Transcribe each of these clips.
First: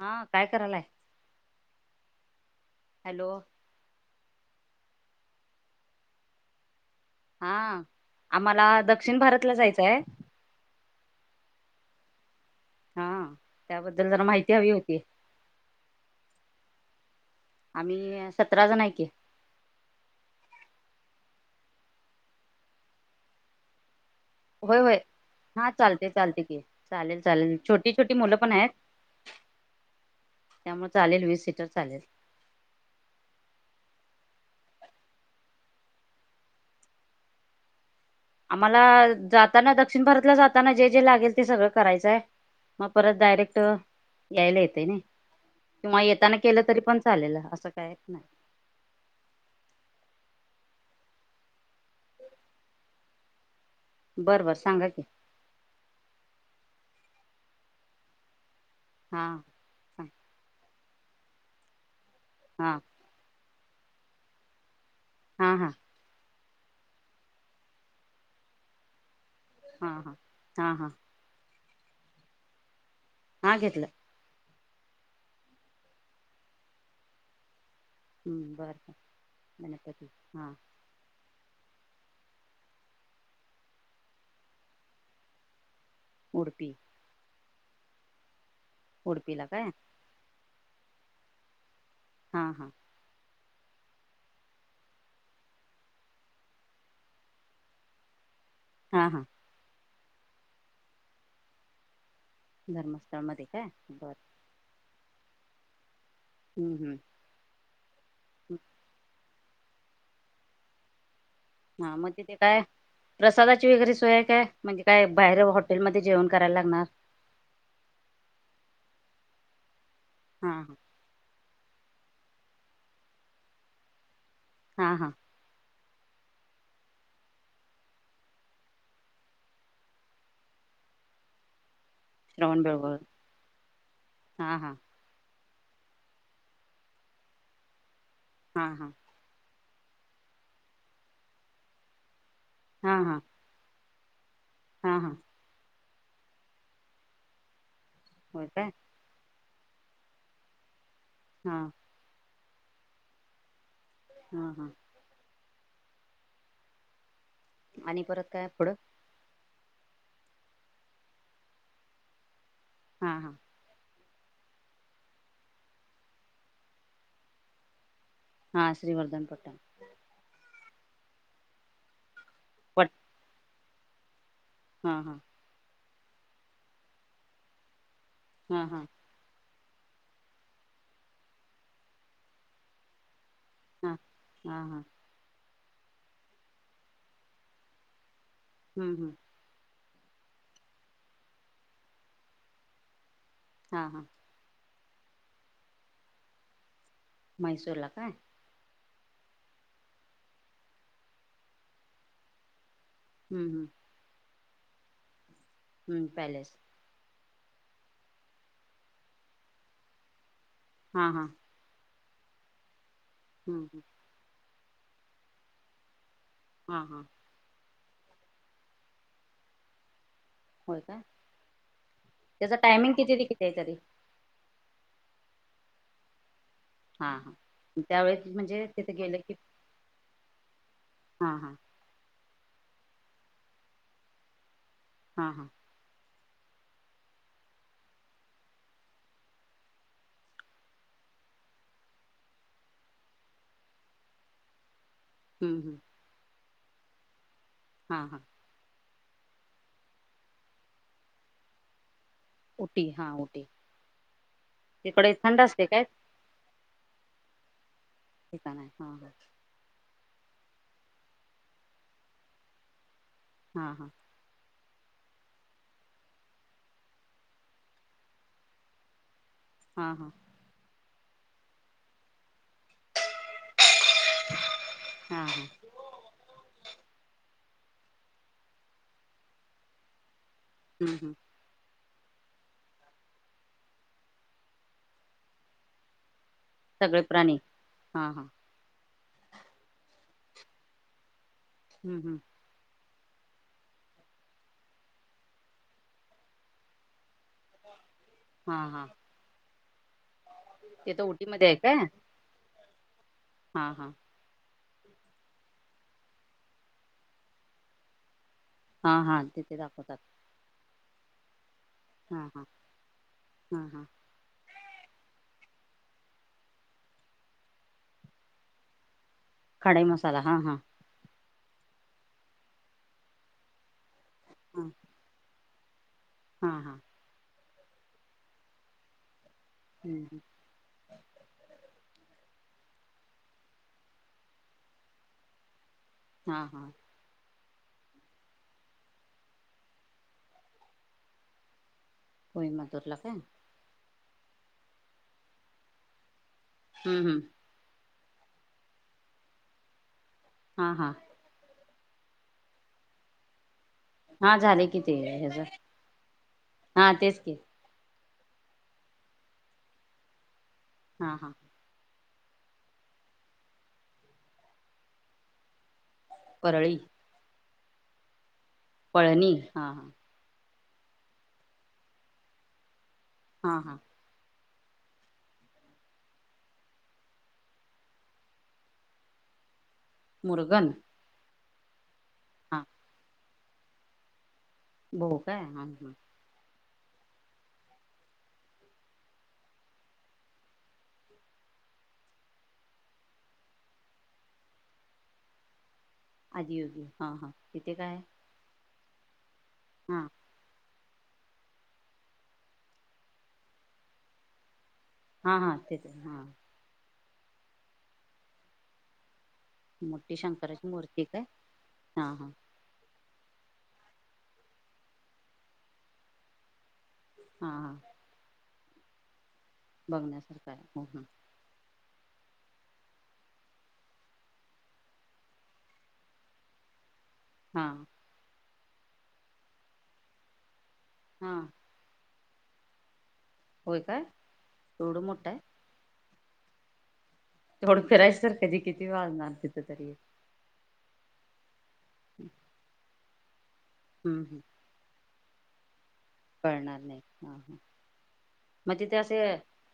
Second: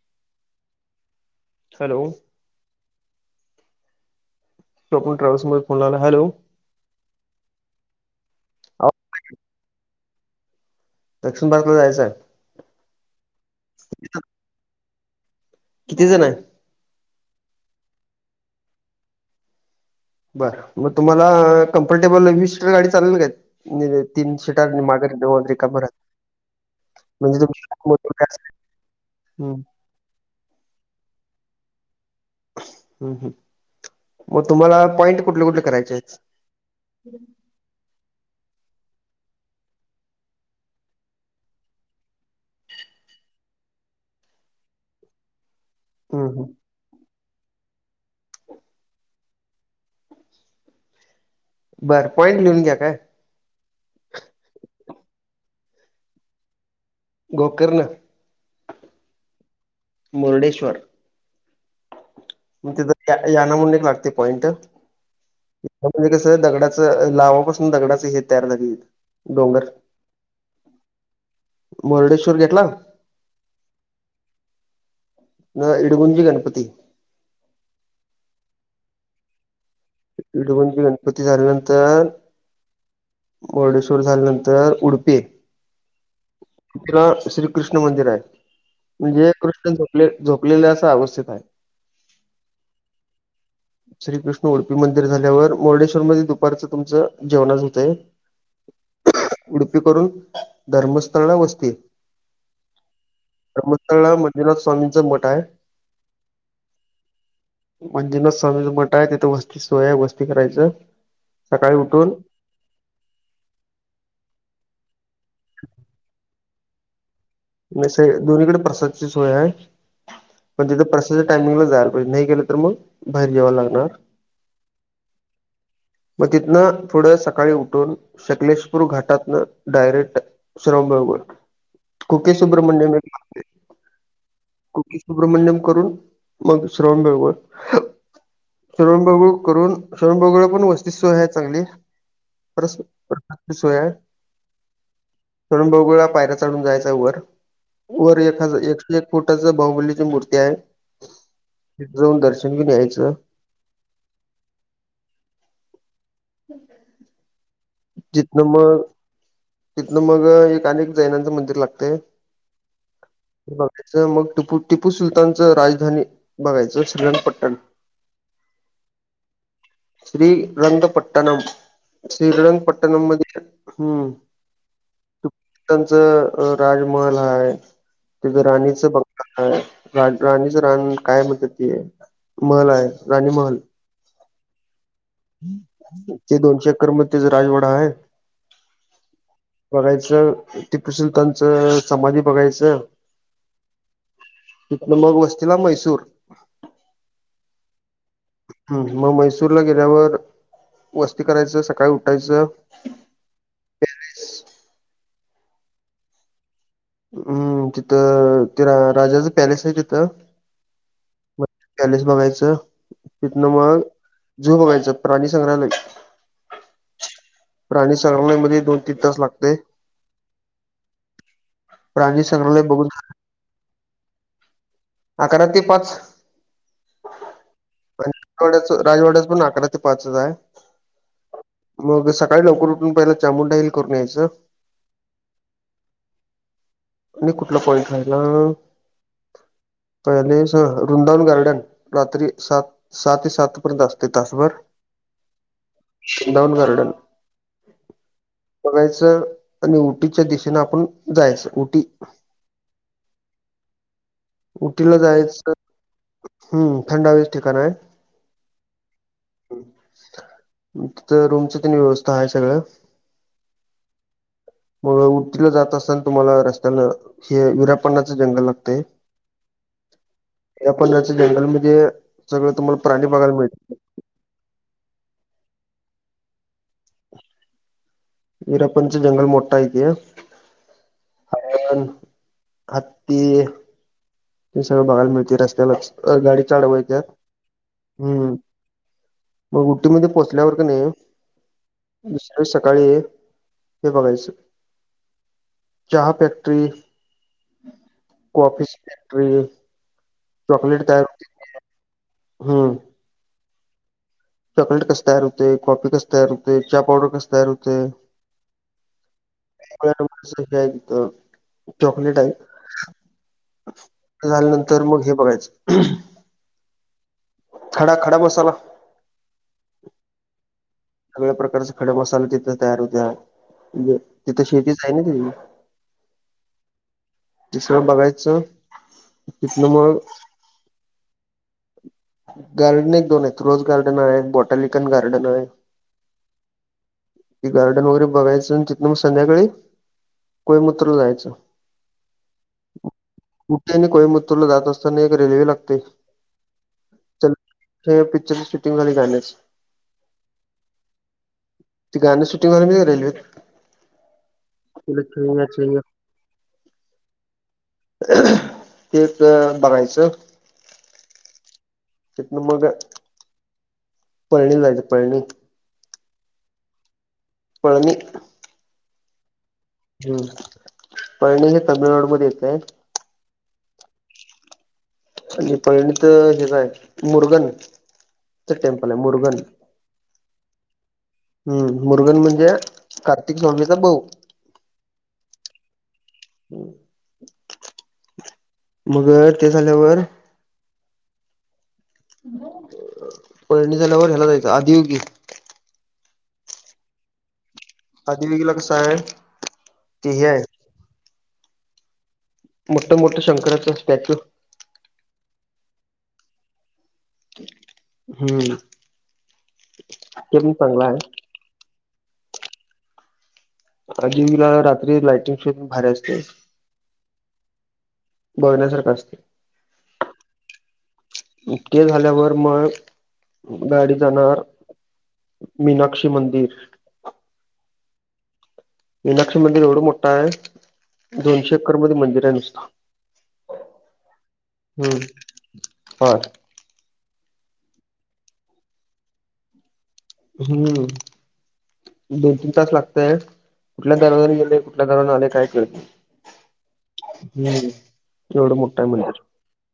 हा काय करायलाय हॅलो हॅलो टोपण ट्रॅ्हल्सध्ये फोन आलं हॅलो हा आम्हाला दक्षिण भारतला जायचंय दक्षिण भारतला जायचं हा त्याबद्दल जरा माहिती हवी होती किती जण आहे आम्ही सतरा जण आहेत की बरं मग तुम्हाला कम्फर्टेबल वीस सीटर गाडी चालेल का होय होय हा चालते चालते की चालेल चालेल छोटी छोटी मुलं पण आहेत [unintelligible] हम त्यामुळे चालेल वीस सीटर चालेल हम् ह् मग तुम्हाला पॉइंट कुठले कुठले करायचे आहेत आम्हाला जाताना दक्षिण भारतला जाताना जे जे लागेल ते सगळं करायचंय मग परत डायरेक्ट यायला येते ना किंवा हं, येताना हं. केलं तरी पण चालेल असं काय नाही बरं पॉईंट लिहून घ्या काय बरं बर सांगा की गोकर्ण हां हां मुर्डेश्वर हां तिथ याना म्ह एक लागते पॉइंट हा हा म्हणजे कसं दगडाचं लावापासून दगडाचं हे तयार झाली डोंगर हां हां हां मुर्डेश्वर घेतला हा घेतलं इडगुंजी गणपती हम्म बर का मप दोघन गणपती झाल्यानंतर मुर्डेश्वर झाल्यानंतर उडुपी उडपी श्रीकृष्ण मंदिर आहे म्हणजे उडपीला काय कृष्ण झोपले झोपलेले असं अवस्थित आहे हा हा [unintelligible] श्रीकृष्ण उडपी मंदिर झाल्यावर मुर्डेश्वर मध्ये दुपारचं तुमचं जेवणच होतंय हा हा उडपी करून धर्मस्थळला वसते धर्मस्थळ मध्ये काय बरं विरोद स्वामींचं मठा आहे हम् हम् म्हणजे ना समी मटा आहे तिथे वस्ती सोय वस्ती करायचं सकाळी हा उठून मगज ते काय प्रसादाची वगैरे सोय काय म्हणजे काय बाहेर हॉटेलमध्ये जेवण करायला लागणार नाही स दोन्हीकडे प्रसादची सोय आहे हा पण हा तिथे प्रसाद त्या टायमिंगला जायला पाहिजे नाही गेले तर मग बाहेर जेव्हा लागणार हा हा [unintelligible] मग तिथनं थोडं सकाळी उठून शकलेशपूर घाटातन डायरेक्ट श्रम बकु कुके श्रवण बेळगोळ सुब्रमण्यमुक हा हा सुब्रमण्यम करून मग श्रवण बेळळ हा हा श्रवण बेगळ करून स्वयं बगळ पण वस्तती सव आहे चांगली पर हा हा सोया हा हा सणण बह वळा पायऱ चढून जायचा वर वरख होय काय एक एक फोटच बाहुबलीची मूर्ती आहे हा तिथे जाऊन दर्शन घेऊन यायचं हम हम आणि परत जितन काय पुढं मग तिथनं मग एक अनेक जैनांचं मंदिर लागते हा हा बघायचं मग टिपू टिपू सुलतानच राजधानी बघायचं श्रीगणपट्टण हा श्रीवर्धनपट्टम श्री रंगपट्टणम पट श्रीरंगपट्टणम मध्ये हम्म हा हा त्यांच राजमहल हा तथ हा हा राणीचं बघ रा राणीच रान काय म्हणत त महल आहे राणी महल हा हा हां ते दोनशे अककर मचा राजवाडा आहे हम् हम् बघायचं टीपशलताच समाधी बघायचं हां हां तिथ मग वस्तीला मैसूर मैसूरला का ह् मग मैसूरला गेल्यावर वस्ती करायचं सकाळी उठायचं. हम् हम्. हम्म पॅलेस हम्म तिथं तेि राजाच पॅलेस आहे तिथं. हा हा. पॅलेस बघायचं तिथनं हम्म मग हम्म झू बघायचं प्राणी संग्रहालय हां हां. प्राणी सग मध्ये दोन तीन तास लागते. होय का प्राणी त्याचा संग्रहालय बघून टायमिंग कितीरी किती आहेच्यारी अकरा ते पाच हां हां त्यावेळेस म्हणजे आणिवाड्याच तिथे गेलं राजवाड्याच की पण अकरा ते पाचच आहे. हां हां मग सकाळी लवकर उठून पहिला चामुंडाईल करून यायचं. हा हा. आणि कुठला पॉईंट राहिला. पहिले स रुंदान गार्डन रात्री सात सात सत पर दस ते दस परर हम् हम् दोन गार्डन हां हां बघायचं आणि उटीच्या दिशेने आपण जायचं उटी उटी हा उऊटी उटला जायच काय हम् थंडावीच ठिकाण आहे. ठिकाण आहे हां हां तथ रूमच त व्यवस्था आहे सगळं. हा हा. मग उडतीला जात असताना तुम्हाला रस्त्याला हे विरापणाचं जंगल लागतं. हा हां. या पच जंगल म्हणजे सगळं तुम्हाला प्राणी बघायला मिळत. हा हा. वीरापनच जंगल मोठा यते. हं् हं. हयण हत्ती हे सगळं बघायला मिळते रस्त्यालाच अ गाडी चाढवाय त्यात सगळे प्राणी हां हां हम्म. मग उटी म पोहोचल्यावर क नाही हं हं वि सकाळी हे बघायचं चहा फॅक्टरी हां हां कॉफीट चॉकलेट का? एम. हम्म. हां हां. चॉकलेट कस तयार होते कॉफी कस तयार होते हा पावडर कस तयार होते. हा हा तिथे दाखवतात. हे त चकलेट हां आहे. हां हां हां झाल्यानंतर मग हे बघायचं. खडा खडा बसाला कडेई मसाला हा हां. सगळ्या प्रकारचे खडे मसाले तिथं तयार होत्या म्हजे तिथे शेतीच आहे ना त हा हा. तिसर बघायचं तथलं हं मग हं गार्डन एक, दोन आहेत. रोझ गार्डन हाय, बॉटॅलिकन गार्डन हाय. हा हा. ते गार्डन वगैरे बघायचं, तिथ न मग संध्याकाळी कोईमतूर ला जायचं. कोई मतूर ला काय? उटी आणि कोइंमतूर ला जात असताना, एक रेल्वे लागते. हुं हुं. तिथं पिक्चरची शूटिंग झाली, गाण्याची हा हा. ते गानं शूटिंग झालय माहिती का रेल्वेेत? हा झालय कि, ते ह्याज हा तेच कि तेच बघायचं. हा हा. तिथंन मग. पळणीला जायचे पळणीत परळी पळनी पळणी हा हा. हम्म पळणी हे तामिळनाडूमध्ये येतय. हा हा. म्हजे पळणीतच हेज हाय, मुरगन च टेम्पल हाय, मुरगन मुरगन हम् मुरगन म्हणजे हा कार्तिक स्वाभीचा भाऊ बघू काय हा हा? मग ते झाल्यावर पळणी झाल्यावर ह्याला जायच, आदि योगी आदी योगी हा हां तिथे काय हाय? आदी योगीला कस हाय? हा. हे हाय. मोठं मोठं शंकराचं स्टॅच्यू हा हा तेच हा. हम्म. मोठी ते पण शंकराची चांगलं मूर्ती आहे काय? हा हा. आदी योगीला रात्री लायटिंग शूट भारी असतय. हा हा. बघण्यासारखं असतय. बघण्यासारखं आहे हो हा. ते झाल्यावर मग गाडी जाणार मीनाक्षी मंदिर हा. मीनाक्षी मंदिर एवढं मोठं हाय, हा दोनशे एकर मध्ये मंदिर हाय नुसतं होय काय एवढ मोठ हाय? व्हय. एवढं फिरायच तर कधी किती वाजणार तिथं तरी? हम्म दोन तीन तास लागतय, कुठल्या हम्म दरवाजान हम्म गेलय? कुठल्या दरवाज्यान आलोय काय कळत नाही? कळणार नाही, हा हा हम्म एवढं मग मोठं आहे तिथ मंदिर असे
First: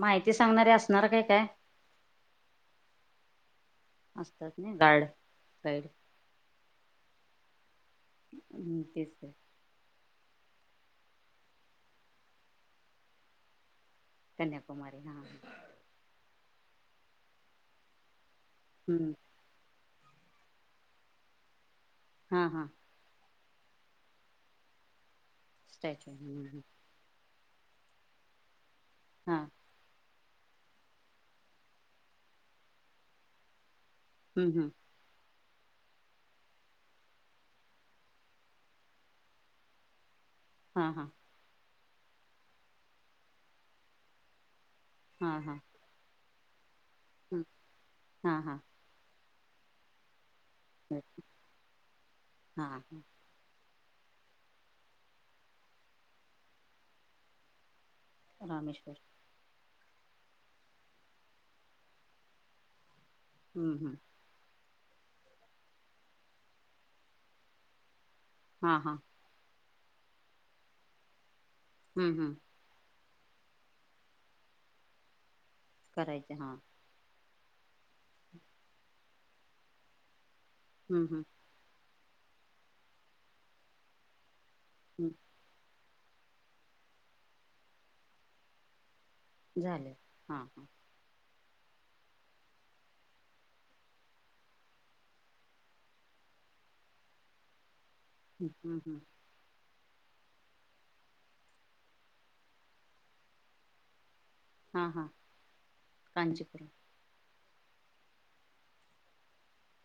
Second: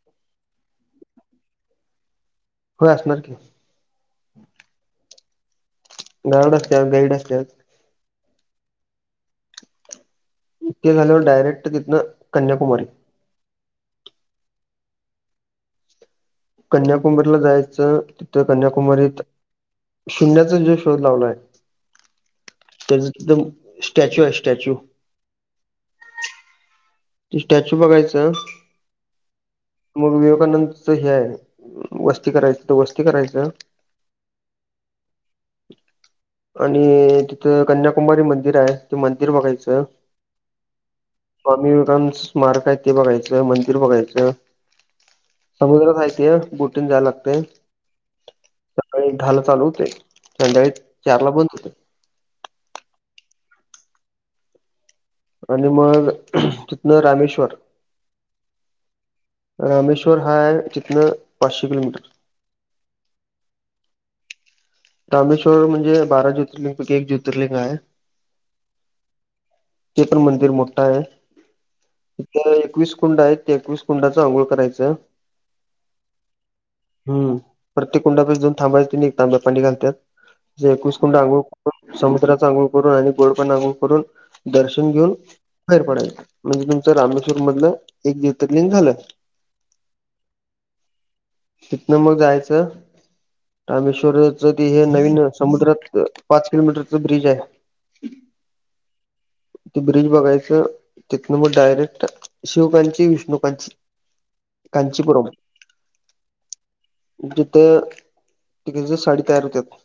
माहिती सांगणारे असणार का काय? होय असणार की, असतात नाही गाड साईड गारड असत गाईड असतात तेच आहे इतके झाल्यावर डायरेक्ट तिथं कन्याकुमारी कन्याकुमारी हा कन्याकुमारीला जायचं तिथं हम्म कन्याकुमारीत शून्याचा जो शोध लावला आहे हा हा तर एकदम स्टॅच्यू आहे स्टॅच्यू स्टॅच्यू ह्म त स्टॅच्यू बघायचं हां मग विवेकानंदच हे आहे वस्ती करायचं तर वस्ती करायचं ह ह [inaudible] आणि तिथं कन्याकुमारी मंदिर आहे ते मंदिर बघायचं हा हा स्वामी विवेकानंदच स्मारक आहे ते बघायचं मंदिर बघायचं हा हा समुद्र साहतीय बुटीन झाला हां हां सकाळी दहाला चालू होते संध्याळी चार ला बंद होते हां हां आणि मग तिथनं रामेश्वर रामेश्वर रामेश्वर हा आहे इथन पाचशे किलोमीटर हम् हं रामेश्वर म्हणजे बारा ज्योतर्लिंंगपैकी एक ज्योतिर्लिंग आहे हा हा ते पण मंदिर मोठा आहे हम्म हम्म तिथं एकवीस कुंड आहेत त्या कुस कुंडांच आंघोळ करायचं करायच हा हम् प्रत्येक कुंडात जोन थांबा एक तांब्या पाणी घातात एकवीस हम्म कुंड हम्म अंघोळ समुद्राचा अघुळ करून आणि गोडपना अघुळ करून दर्शन हम्म घेऊन फैर पडाय म्हणज तुचं रामेश्वर मधलं एक ज्योतिर्लिंग झालं झाले हां हां तिथन मग जायचं रामेश्वर हे नवीन समुद्रात पाच किलोमीटरच ब्रिज आहे ह् हम् हंम ब्रिज बघायचं तिथून मग डायरेक्ट शिवकांची विष्णुकांची हा हा कांचीपुरम कांचीपुरम तिथे तिके साडी र होत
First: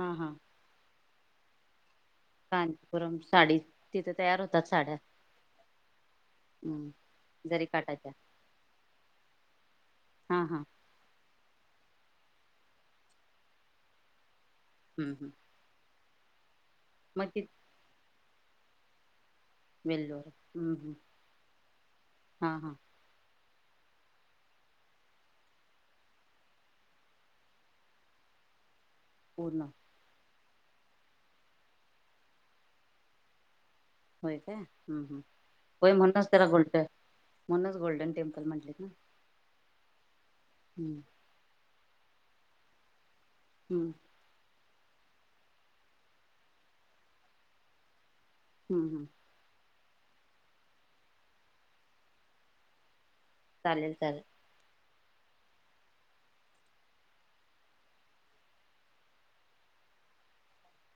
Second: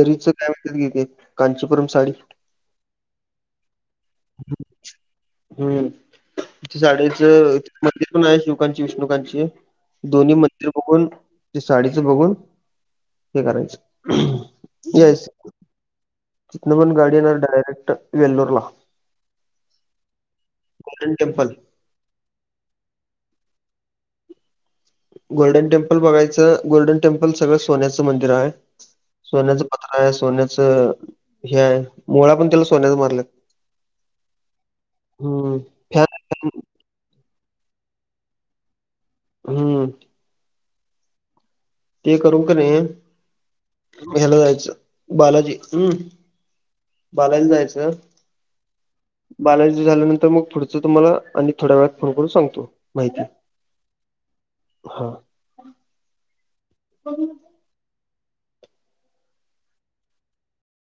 हा हा काय होतथे कांचीपुरम साडी कांतीपुरम साडी तिथे तयार होतात साड्या हम्म इथे हम्म साडेच जरी मंदिर काटाच्या पण आहे शिव कां विष्णुकांची दोन्ही हा हा मंदिर बघून साडीचं बघून हे करायचं हम्म येस हम्म चितन पण गाडी मग येणार ती डायरेक्ट वेल्लोर ला वेल्लोर हम्म हम्म हा हा गोल्डन टेम्पल बघायचं गोल्डन टेम्पल सगळं सोन्याचं मंदिर आहे सोन्याचं पूर्ण पत्र आहे सोन्याचं हे आहे मुळा पण त्याला सोन्याचा मारला होय काय ह होय म्हणूनच त्याला फॅन गोल्ड म्हणूनच गोल्डन टेम्पल म्हटलेत ना हम्म हम्म ते करू क नाही हम्म ह्याला जायचं बालाजी हम् बालाजला जायचं हम् हम् बालाज झाल्यानंतर मग पुढच तुम्हाला आणि थोड्या वेळात फोन करून सांगतो माहिती चालेल चालेल हां हो